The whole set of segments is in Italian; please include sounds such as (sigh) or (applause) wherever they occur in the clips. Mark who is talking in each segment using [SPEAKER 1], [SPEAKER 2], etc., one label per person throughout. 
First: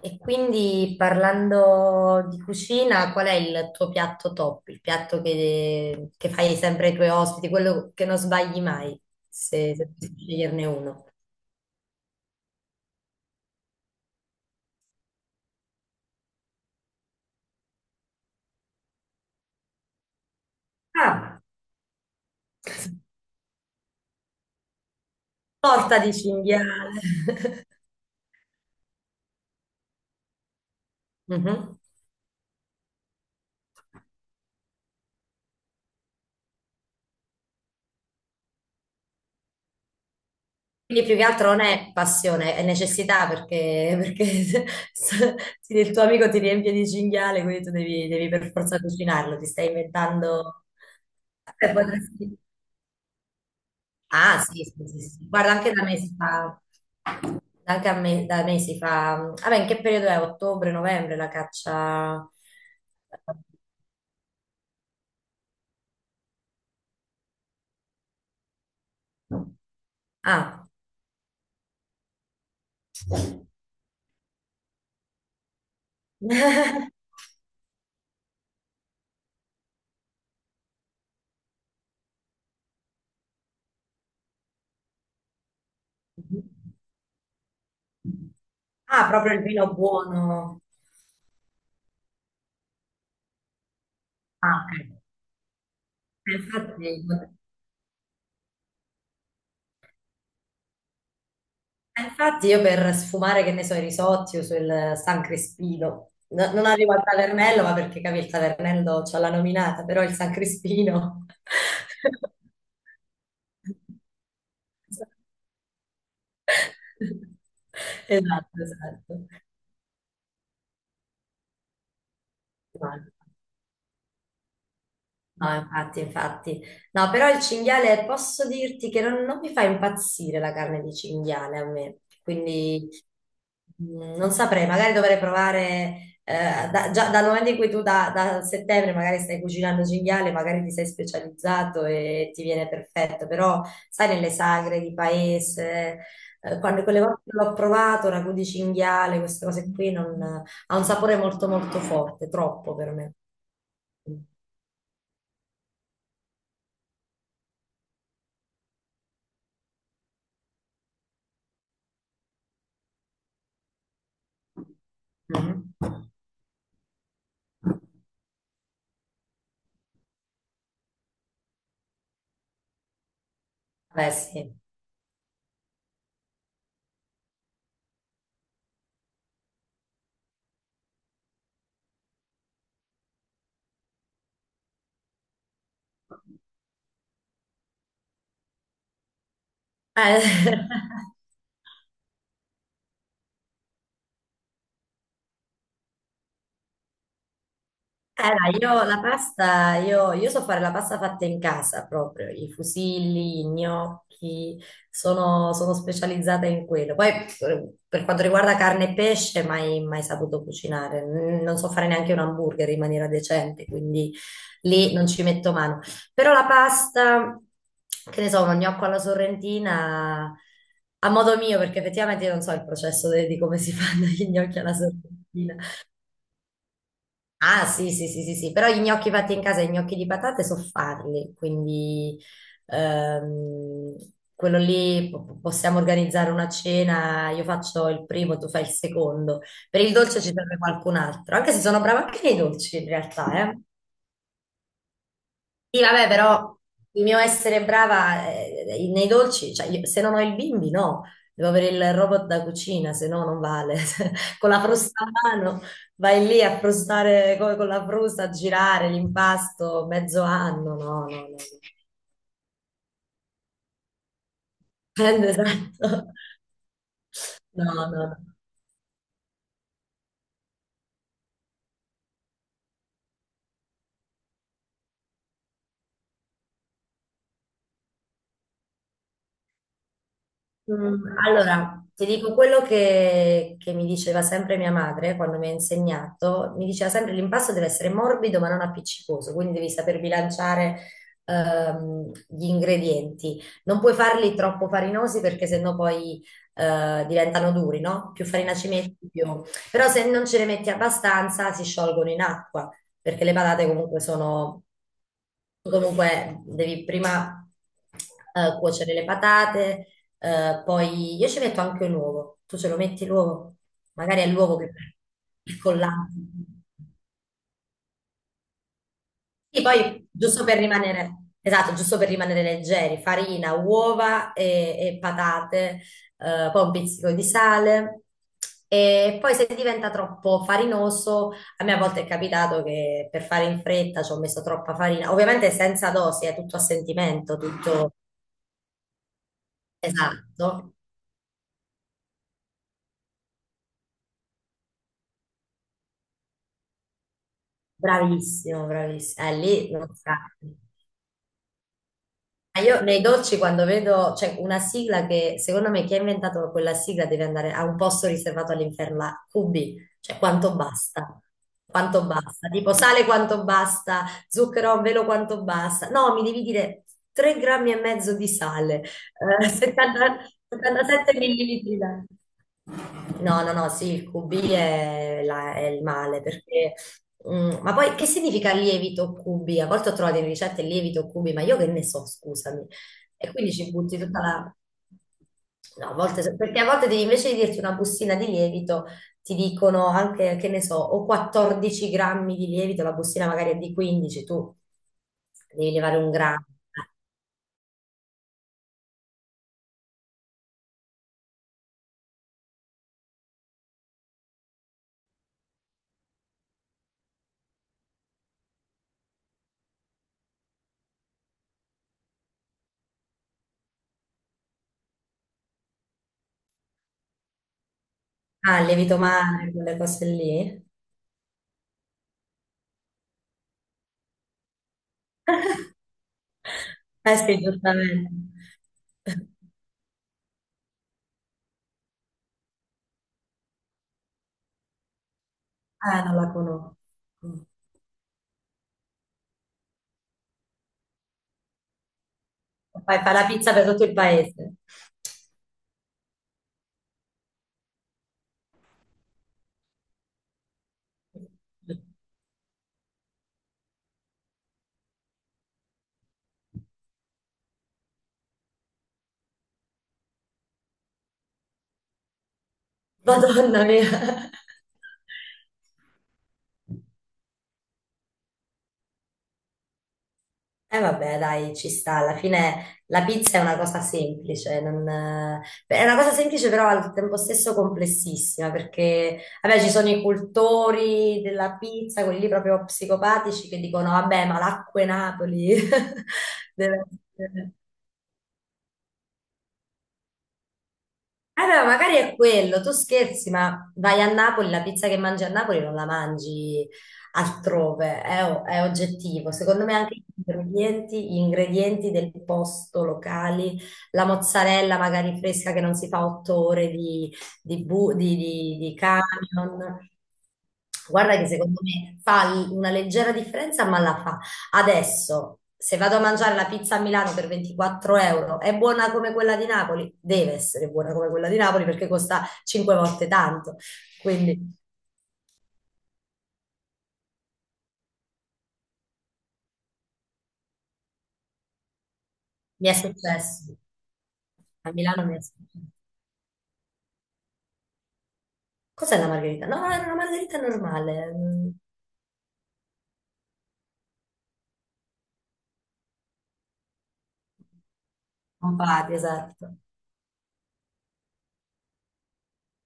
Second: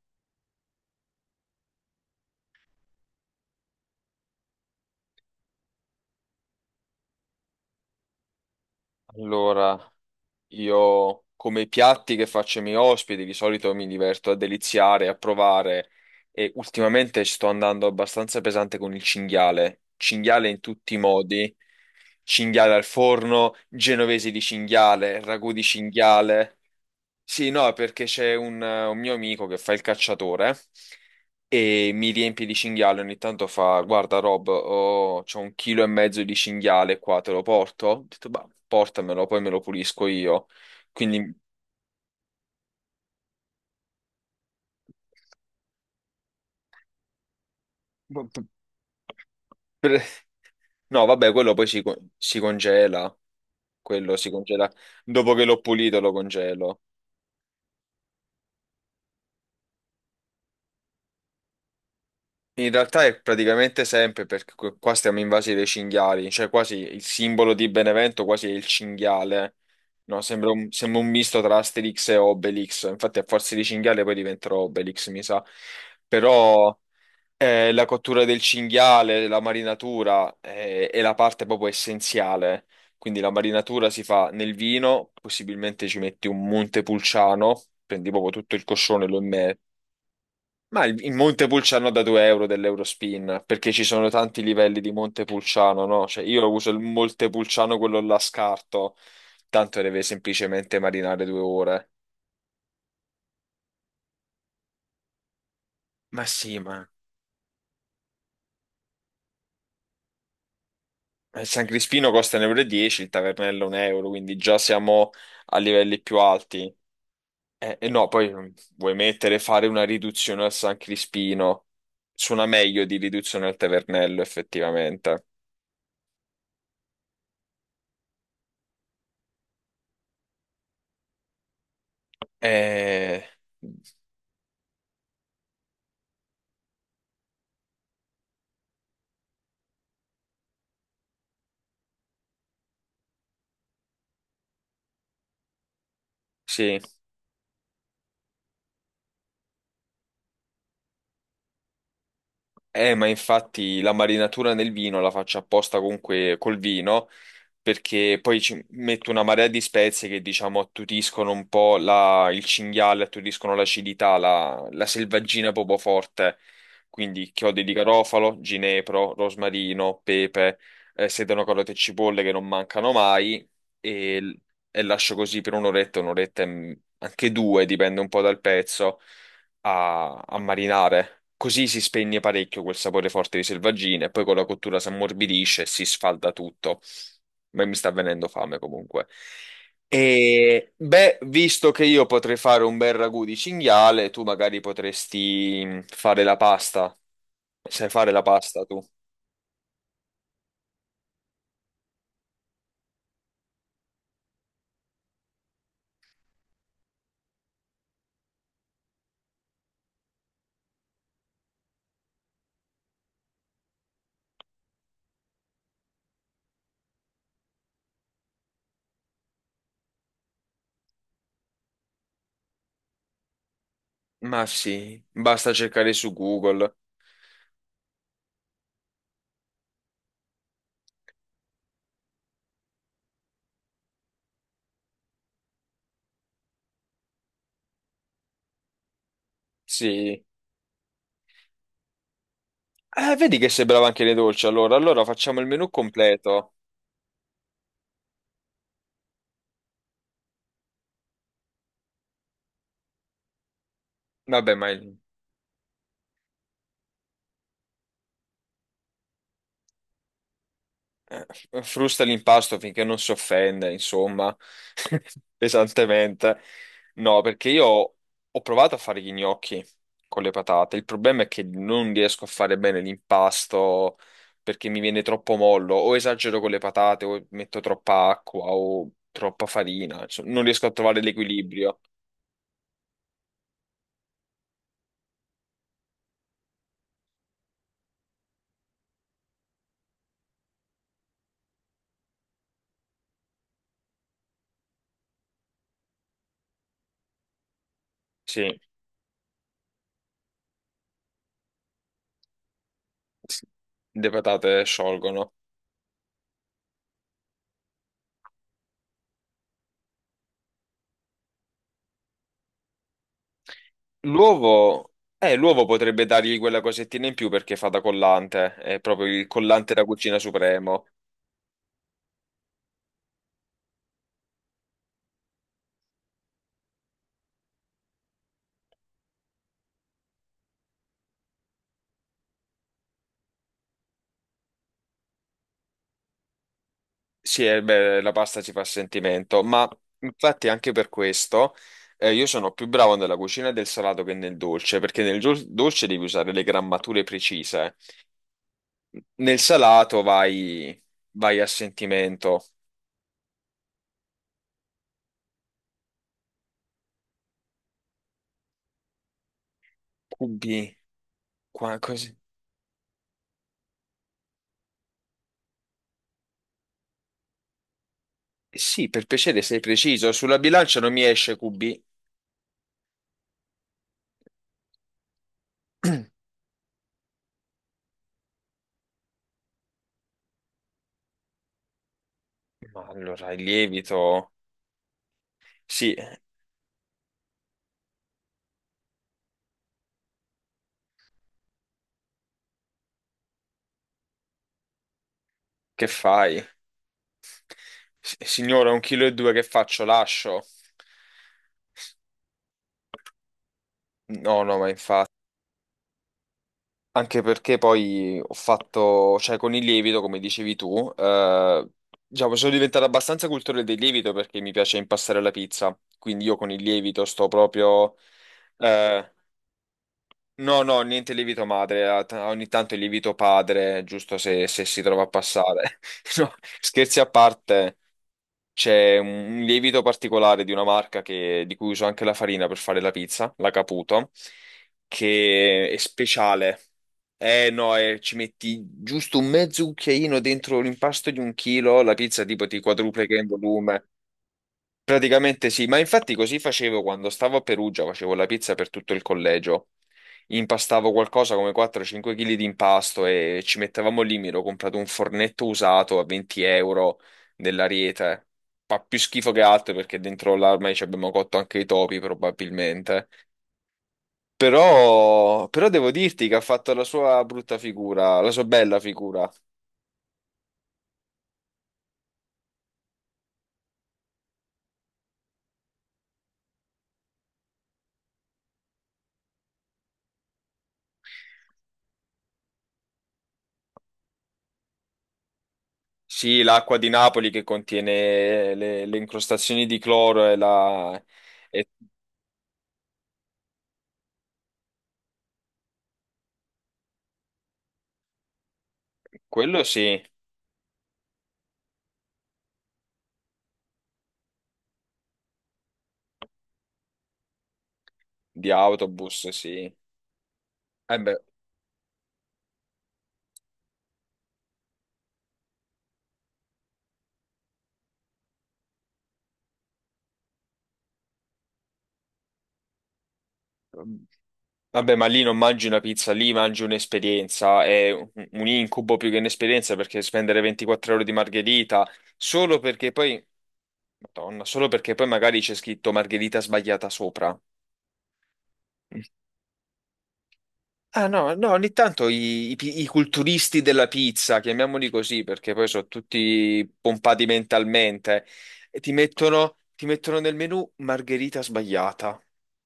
[SPEAKER 1] E quindi parlando di cucina, qual è il tuo piatto top? Il piatto che fai sempre ai tuoi ospiti, quello che non sbagli mai, se,
[SPEAKER 2] Allora,
[SPEAKER 1] se devi sceglierne uno.
[SPEAKER 2] io come i piatti che faccio ai miei ospiti di solito mi diverto a deliziare, a provare e ultimamente sto andando abbastanza pesante con il cinghiale. Cinghiale in tutti i
[SPEAKER 1] Ah,
[SPEAKER 2] modi, cinghiale al forno, genovesi di cinghiale, ragù di
[SPEAKER 1] torta di
[SPEAKER 2] cinghiale.
[SPEAKER 1] cinghiale.
[SPEAKER 2] Sì,
[SPEAKER 1] (laughs)
[SPEAKER 2] no, perché c'è un mio amico che fa il cacciatore
[SPEAKER 1] Mhm.
[SPEAKER 2] e mi riempie di cinghiale. Ogni tanto fa: Guarda, Rob, c'ho 1,5 kg di cinghiale qua, te lo porto? Ho detto, bah, portamelo, poi me lo pulisco io.
[SPEAKER 1] Quindi più che
[SPEAKER 2] Quindi,
[SPEAKER 1] altro non è passione, è necessità perché (laughs) se il tuo amico ti riempie di cinghiale, quindi tu devi per forza cucinarlo, ti stai
[SPEAKER 2] per-
[SPEAKER 1] inventando...
[SPEAKER 2] no, vabbè, quello poi
[SPEAKER 1] eh,
[SPEAKER 2] si, si
[SPEAKER 1] potresti-
[SPEAKER 2] congela. Quello si
[SPEAKER 1] Ah, sì,
[SPEAKER 2] congela
[SPEAKER 1] sì, sì, sì.
[SPEAKER 2] dopo che
[SPEAKER 1] Guarda,
[SPEAKER 2] l'ho
[SPEAKER 1] anche da me
[SPEAKER 2] pulito, lo
[SPEAKER 1] si fa,
[SPEAKER 2] congelo.
[SPEAKER 1] anche a me, da me si fa, vabbè, in che periodo è? Ottobre, novembre la caccia?
[SPEAKER 2] In realtà è praticamente sempre perché qua stiamo invasi dei cinghiali, cioè quasi il simbolo di Benevento quasi è il cinghiale, no?
[SPEAKER 1] Ah,
[SPEAKER 2] Sembra un misto tra Asterix e Obelix, infatti a forza di cinghiale poi diventerò Obelix, mi sa. Però
[SPEAKER 1] (laughs)
[SPEAKER 2] la cottura del cinghiale, la marinatura è la parte proprio essenziale, quindi la marinatura si fa nel vino, possibilmente ci metti un Montepulciano, prendi proprio tutto il coscione,
[SPEAKER 1] ah,
[SPEAKER 2] lo
[SPEAKER 1] proprio il
[SPEAKER 2] immergi
[SPEAKER 1] vino buono.
[SPEAKER 2] ma in Montepulciano da 2 euro dell'Eurospin, perché ci sono tanti
[SPEAKER 1] Ah,
[SPEAKER 2] livelli di
[SPEAKER 1] ok.
[SPEAKER 2] Montepulciano, no? Cioè
[SPEAKER 1] E
[SPEAKER 2] io uso il
[SPEAKER 1] Infatti, e
[SPEAKER 2] Montepulciano, quello là scarto, tanto deve semplicemente marinare 2 ore.
[SPEAKER 1] infatti io per sfumare, che ne so, i risotti uso il San Crispino.
[SPEAKER 2] Ma sì,
[SPEAKER 1] Non
[SPEAKER 2] ma
[SPEAKER 1] arrivo al Tavernello, ma perché capi, il Tavernello c'ha la nominata, però il San Crispino.
[SPEAKER 2] il San Crispino costa 1,10 euro, e dieci, il Tavernello 1 euro,
[SPEAKER 1] (laughs)
[SPEAKER 2] quindi già siamo a livelli più alti.
[SPEAKER 1] (laughs)
[SPEAKER 2] E, no, poi
[SPEAKER 1] Esatto,
[SPEAKER 2] vuoi
[SPEAKER 1] esatto.
[SPEAKER 2] mettere, fare una riduzione al San Crispino, suona meglio di
[SPEAKER 1] Male.
[SPEAKER 2] riduzione al Tavernello, effettivamente.
[SPEAKER 1] No, infatti, infatti. No, però il cinghiale, posso dirti che non mi fa impazzire la carne di cinghiale a me, quindi
[SPEAKER 2] Eh,
[SPEAKER 1] non saprei, magari dovrei provare, già dal momento in cui tu da settembre magari stai cucinando cinghiale, magari ti sei specializzato e ti viene perfetto, però sai, nelle sagre di paese,
[SPEAKER 2] sì.
[SPEAKER 1] quando quelle volte che l'ho provato, ragù di cinghiale, queste cose qui, ha un sapore molto molto forte, troppo per
[SPEAKER 2] Ma
[SPEAKER 1] me.
[SPEAKER 2] infatti la marinatura nel vino la faccio apposta comunque col vino, perché poi ci metto una marea di spezie che diciamo attutiscono un po' il cinghiale, attutiscono l'acidità, la selvaggina proprio
[SPEAKER 1] Mhm.
[SPEAKER 2] forte. Quindi chiodi di garofalo, ginepro, rosmarino, pepe, sedano, carote e cipolle che non mancano mai
[SPEAKER 1] Beh,
[SPEAKER 2] e,
[SPEAKER 1] sì.
[SPEAKER 2] e lascio così per un'oretta, un'oretta anche due, dipende un po' dal pezzo a marinare. Così si spegne parecchio quel sapore forte di selvaggina e poi con la cottura si ammorbidisce e si sfalda tutto. Ma mi sta venendo fame comunque.
[SPEAKER 1] Eh, (laughs)
[SPEAKER 2] E beh, visto che io potrei fare un bel ragù di cinghiale, tu magari potresti fare la pasta. Sai fare la
[SPEAKER 1] dai,
[SPEAKER 2] pasta tu?
[SPEAKER 1] io la pasta, io so fare la pasta fatta in casa proprio, i fusilli, i gnocchi, sono specializzata in quello. Poi per quanto riguarda carne e pesce, mai, mai saputo cucinare. Non so fare neanche un hamburger in maniera decente, quindi lì non ci metto mano. Però la pasta, che ne so, uno gnocco alla sorrentina... A modo mio, perché effettivamente io non so il processo di come si (laughs) fanno gli
[SPEAKER 2] Ma
[SPEAKER 1] gnocchi alla
[SPEAKER 2] sì, basta
[SPEAKER 1] sorrentina.
[SPEAKER 2] cercare su Google.
[SPEAKER 1] Ah, sì, sì, sì, sì, sì, però gli gnocchi fatti in casa, i gnocchi di patate so farli, quindi ehm, quello lì possiamo organizzare una cena, io faccio il primo, tu fai il secondo. Per il dolce
[SPEAKER 2] Sì.
[SPEAKER 1] ci serve qualcun altro, anche se sono brava anche nei dolci in
[SPEAKER 2] Vedi che
[SPEAKER 1] realtà, eh.
[SPEAKER 2] sei brava anche nei dolci, allora. Allora facciamo il menù
[SPEAKER 1] Sì, vabbè,
[SPEAKER 2] completo.
[SPEAKER 1] però il mio essere brava nei dolci, cioè se non ho il bimbi, no, devo avere il robot da cucina, se no non vale. (laughs) Con
[SPEAKER 2] Vabbè,
[SPEAKER 1] la
[SPEAKER 2] ma...
[SPEAKER 1] frusta a mano vai lì a frustare con la frusta, a girare l'impasto mezzo anno, no, no, no.
[SPEAKER 2] eh, frusta l'impasto finché non si offende, insomma, (laughs)
[SPEAKER 1] (laughs) no. Esatto.
[SPEAKER 2] pesantemente. No, perché io
[SPEAKER 1] No, no, no.
[SPEAKER 2] ho provato a fare gli gnocchi con le patate. Il problema è che non riesco a fare bene l'impasto perché mi viene troppo mollo, o esagero con le patate, o metto troppa acqua, o troppa farina. Insomma, non riesco a trovare l'equilibrio.
[SPEAKER 1] Allora, ti dico quello che mi diceva sempre mia madre quando mi ha insegnato, mi diceva sempre l'impasto deve essere morbido ma non appiccicoso, quindi devi saper bilanciare gli ingredienti. Non puoi farli troppo farinosi perché sennò poi diventano duri, no? Più farina
[SPEAKER 2] Sì,
[SPEAKER 1] ci metti, più... Però se non ce ne metti abbastanza si sciolgono in acqua, perché le
[SPEAKER 2] sì.
[SPEAKER 1] patate comunque
[SPEAKER 2] Le patate
[SPEAKER 1] sono...
[SPEAKER 2] sciolgono.
[SPEAKER 1] Tu comunque devi prima cuocere le patate, poi io ci metto anche l'uovo. Tu ce lo metti l'uovo? Magari è l'uovo che
[SPEAKER 2] L'uovo,
[SPEAKER 1] il
[SPEAKER 2] l'uovo potrebbe
[SPEAKER 1] collante.
[SPEAKER 2] dargli quella cosettina in più perché fa da collante, è proprio il
[SPEAKER 1] Sì,
[SPEAKER 2] collante da
[SPEAKER 1] poi
[SPEAKER 2] cucina
[SPEAKER 1] giusto per
[SPEAKER 2] supremo.
[SPEAKER 1] rimanere, esatto, giusto per rimanere leggeri, farina, uova e patate, poi un pizzico di sale. E poi se diventa troppo farinoso, a me a volte è capitato che per fare in fretta ci ho messo troppa farina, ovviamente senza dosi, è tutto a sentimento,
[SPEAKER 2] Sì,
[SPEAKER 1] tutto
[SPEAKER 2] beh, la pasta ci fa sentimento, ma infatti anche
[SPEAKER 1] esatto.
[SPEAKER 2] per questo io sono più bravo nella cucina del salato che nel dolce, perché nel dolce devi usare le grammature precise.
[SPEAKER 1] Bravissimo, bravissimo.
[SPEAKER 2] Nel
[SPEAKER 1] Lì non
[SPEAKER 2] salato
[SPEAKER 1] sa.
[SPEAKER 2] vai, vai a sentimento,
[SPEAKER 1] Ma io nei dolci quando vedo, c'è una sigla che secondo me chi ha inventato quella sigla deve andare a un posto riservato all'inferno, la QB, cioè
[SPEAKER 2] cubi, qua,
[SPEAKER 1] quanto
[SPEAKER 2] così.
[SPEAKER 1] basta, tipo sale quanto basta, zucchero a velo quanto basta, no, mi devi dire 3 grammi e mezzo di sale,
[SPEAKER 2] Sì, per piacere
[SPEAKER 1] (laughs)
[SPEAKER 2] sei preciso,
[SPEAKER 1] 70
[SPEAKER 2] sulla bilancia non mi
[SPEAKER 1] 77
[SPEAKER 2] esce
[SPEAKER 1] millilitri
[SPEAKER 2] cubi.
[SPEAKER 1] d'acqua. No, no, no, sì, il QB è il male perché... ma poi che significa lievito QB? A volte ho trovato in ricette lievito QB, ma io che ne so, scusami.
[SPEAKER 2] Ma
[SPEAKER 1] E
[SPEAKER 2] allora il
[SPEAKER 1] quindi ci butti tutta
[SPEAKER 2] lievito,
[SPEAKER 1] la... No,
[SPEAKER 2] sì.
[SPEAKER 1] a volte, perché a volte invece di dirti una bustina di lievito, ti dicono anche, che ne so, o 14 grammi di lievito, la bustina magari è di 15, tu devi
[SPEAKER 2] Che
[SPEAKER 1] levare un
[SPEAKER 2] fai?
[SPEAKER 1] grammo.
[SPEAKER 2] Signora, 1,2 kg che faccio? Lascio? No, no, ma infatti. Anche perché poi ho fatto, cioè con il lievito, come dicevi tu, diciamo, sono diventato abbastanza cultore del lievito perché mi piace impastare la pizza. Quindi io con il lievito sto proprio...
[SPEAKER 1] Ah, il lievito
[SPEAKER 2] eh,
[SPEAKER 1] madre, quelle cose
[SPEAKER 2] no,
[SPEAKER 1] lì.
[SPEAKER 2] no, niente lievito madre, ogni tanto il lievito padre, giusto se, se si trova a passare. (laughs) No, scherzi a
[SPEAKER 1] Eh sì,
[SPEAKER 2] parte.
[SPEAKER 1] giustamente.
[SPEAKER 2] C'è un lievito particolare di una marca di cui uso anche la farina per fare la pizza, la Caputo, che è
[SPEAKER 1] Non la
[SPEAKER 2] speciale.
[SPEAKER 1] conosco. Mm.
[SPEAKER 2] Eh no, ci metti giusto un mezzo cucchiaino dentro l'impasto di 1 kg, la pizza tipo ti
[SPEAKER 1] Fai
[SPEAKER 2] quadruplica
[SPEAKER 1] la
[SPEAKER 2] in
[SPEAKER 1] pizza per tutto
[SPEAKER 2] volume.
[SPEAKER 1] il paese.
[SPEAKER 2] Praticamente sì, ma infatti così facevo quando stavo a Perugia, facevo la pizza per tutto il collegio. Impastavo qualcosa come 4-5 kg di impasto e ci mettevamo lì, mi ero comprato un fornetto usato a 20 euro dell'Ariete. Fa più schifo che altro perché dentro l'armai ci abbiamo cotto anche i topi probabilmente.
[SPEAKER 1] Madonna mia. (laughs)
[SPEAKER 2] Però, però devo dirti che ha fatto la sua brutta figura, la sua bella figura.
[SPEAKER 1] E vabbè, dai, ci sta. Alla fine la pizza è una cosa semplice, è una cosa semplice però al tempo stesso complessissima, perché vabbè, ci sono i cultori della pizza, quelli lì proprio psicopatici che dicono, vabbè, ma l'acqua e Napoli
[SPEAKER 2] Sì,
[SPEAKER 1] (laughs)
[SPEAKER 2] l'acqua
[SPEAKER 1] deve
[SPEAKER 2] di Napoli che
[SPEAKER 1] essere.
[SPEAKER 2] contiene le incrostazioni di cloro e la...
[SPEAKER 1] Allora,
[SPEAKER 2] e
[SPEAKER 1] magari è quello, tu scherzi, ma vai a Napoli, la pizza che mangi a Napoli non la mangi altrove, è oggettivo.
[SPEAKER 2] quello
[SPEAKER 1] Secondo me anche
[SPEAKER 2] sì,
[SPEAKER 1] gli ingredienti del posto locali, la mozzarella magari fresca che non si fa otto ore di,
[SPEAKER 2] di
[SPEAKER 1] di
[SPEAKER 2] autobus sì.
[SPEAKER 1] camion.
[SPEAKER 2] Eh
[SPEAKER 1] Guarda
[SPEAKER 2] beh,
[SPEAKER 1] che secondo me fa una leggera differenza, ma la fa. Adesso, se vado a mangiare la pizza a Milano per 24 euro, è buona come quella di Napoli? Deve essere buona come quella di Napoli perché costa 5 volte tanto. Quindi
[SPEAKER 2] vabbè, ma lì non mangi una pizza, lì mangi un'esperienza, è un incubo più che un'esperienza perché spendere 24 ore di margherita solo
[SPEAKER 1] mi è
[SPEAKER 2] perché poi,
[SPEAKER 1] successo.
[SPEAKER 2] Madonna, solo
[SPEAKER 1] A
[SPEAKER 2] perché
[SPEAKER 1] Milano
[SPEAKER 2] poi
[SPEAKER 1] mi è
[SPEAKER 2] magari c'è
[SPEAKER 1] successo.
[SPEAKER 2] scritto margherita sbagliata sopra.
[SPEAKER 1] Cos'è la margherita? No, era una margherita
[SPEAKER 2] Ah
[SPEAKER 1] normale,
[SPEAKER 2] no, no, ogni tanto i i culturisti della pizza, chiamiamoli così perché poi sono tutti pompati mentalmente,
[SPEAKER 1] un
[SPEAKER 2] e
[SPEAKER 1] patty, esatto.
[SPEAKER 2] ti mettono nel menù margherita sbagliata.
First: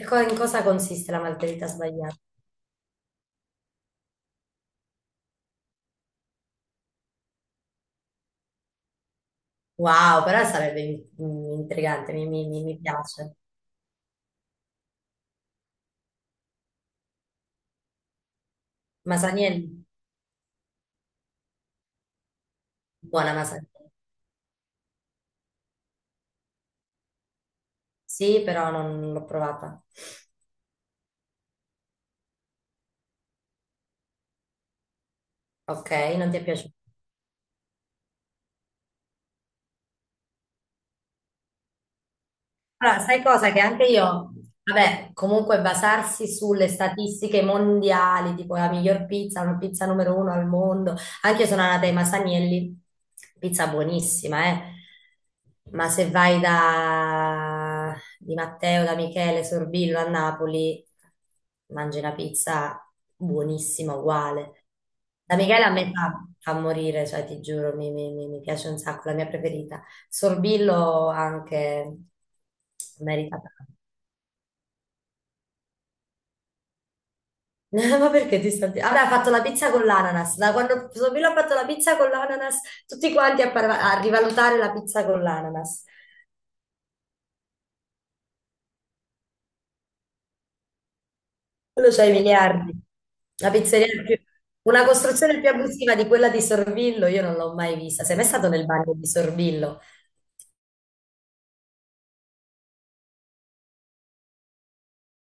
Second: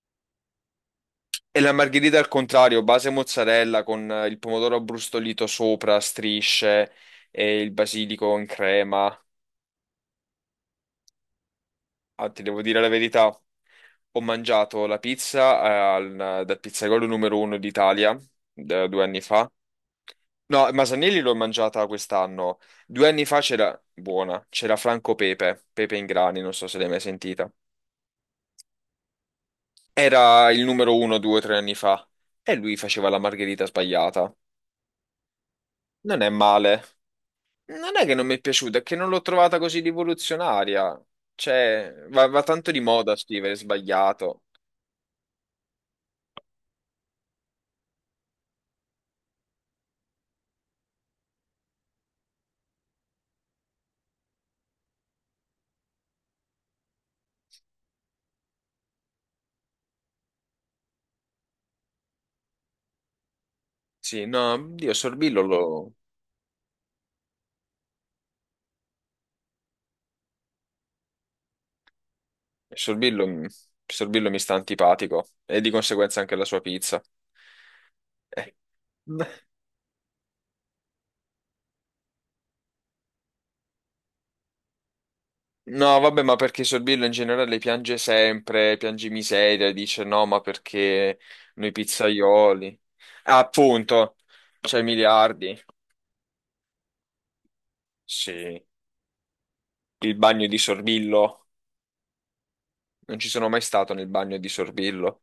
[SPEAKER 1] E in cosa consiste la
[SPEAKER 2] E
[SPEAKER 1] margherita
[SPEAKER 2] la
[SPEAKER 1] sbagliata?
[SPEAKER 2] margherita al contrario, base mozzarella con il pomodoro abbrustolito sopra, a strisce e il basilico in crema.
[SPEAKER 1] Wow, però sarebbe intrigante,
[SPEAKER 2] Ah, ti devo
[SPEAKER 1] mi
[SPEAKER 2] dire la verità,
[SPEAKER 1] piace.
[SPEAKER 2] ho mangiato la pizza dal pizzaiolo numero uno d'Italia da 2 anni fa.
[SPEAKER 1] Masaniello,
[SPEAKER 2] No, Masanelli l'ho mangiata quest'anno. Due anni
[SPEAKER 1] buona
[SPEAKER 2] fa c'era,
[SPEAKER 1] Masaniello.
[SPEAKER 2] buona, c'era Franco Pepe, Pepe in grani, non so se l'hai mai sentita.
[SPEAKER 1] Sì, però non l'ho provata.
[SPEAKER 2] Era il numero uno 2 o 3 anni fa e lui faceva la margherita sbagliata.
[SPEAKER 1] Ok,
[SPEAKER 2] Non è
[SPEAKER 1] non ti è piaciuta?
[SPEAKER 2] male. Non è che non mi è piaciuta, è che non l'ho trovata così rivoluzionaria. Cioè, va, va tanto di
[SPEAKER 1] Allora,
[SPEAKER 2] moda
[SPEAKER 1] sai cosa?
[SPEAKER 2] scrivere
[SPEAKER 1] Che anche io,
[SPEAKER 2] sbagliato.
[SPEAKER 1] vabbè, comunque basarsi sulle statistiche mondiali, tipo la miglior pizza, una pizza numero uno al mondo, anche io sono andata ai Masanielli, pizza buonissima, eh. Ma se vai da Di Matteo, da Michele, Sorbillo a Napoli, mangi una pizza buonissima,
[SPEAKER 2] Sì, no,
[SPEAKER 1] uguale.
[SPEAKER 2] Dio,
[SPEAKER 1] Da Michele a me fa morire, cioè ti giuro, mi piace un sacco, la mia preferita. Sorbillo anche
[SPEAKER 2] Sorbillo,
[SPEAKER 1] meritata.
[SPEAKER 2] Sorbillo mi sta antipatico e di conseguenza anche la sua pizza.
[SPEAKER 1] (laughs) Ma perché ti
[SPEAKER 2] Eh.
[SPEAKER 1] stai... Vabbè, ha fatto la pizza con l'ananas. Da quando Sorbillo ha fatto la pizza con l'ananas, tutti quanti a rivalutare la pizza con l'ananas.
[SPEAKER 2] No, vabbè, ma perché Sorbillo in generale piange sempre, piange miseria, dice no, ma perché noi
[SPEAKER 1] Quello c'ha i miliardi.
[SPEAKER 2] pizzaioli? Ah,
[SPEAKER 1] La pizzeria
[SPEAKER 2] appunto,
[SPEAKER 1] più...
[SPEAKER 2] c'è
[SPEAKER 1] Una costruzione più
[SPEAKER 2] miliardi.
[SPEAKER 1] abusiva di quella di Sorbillo, io non l'ho mai vista. Sei mai stato
[SPEAKER 2] Sì,
[SPEAKER 1] nel bagno di Sorbillo?
[SPEAKER 2] il bagno di Sorbillo. Non ci sono mai stato nel bagno di Sorbillo.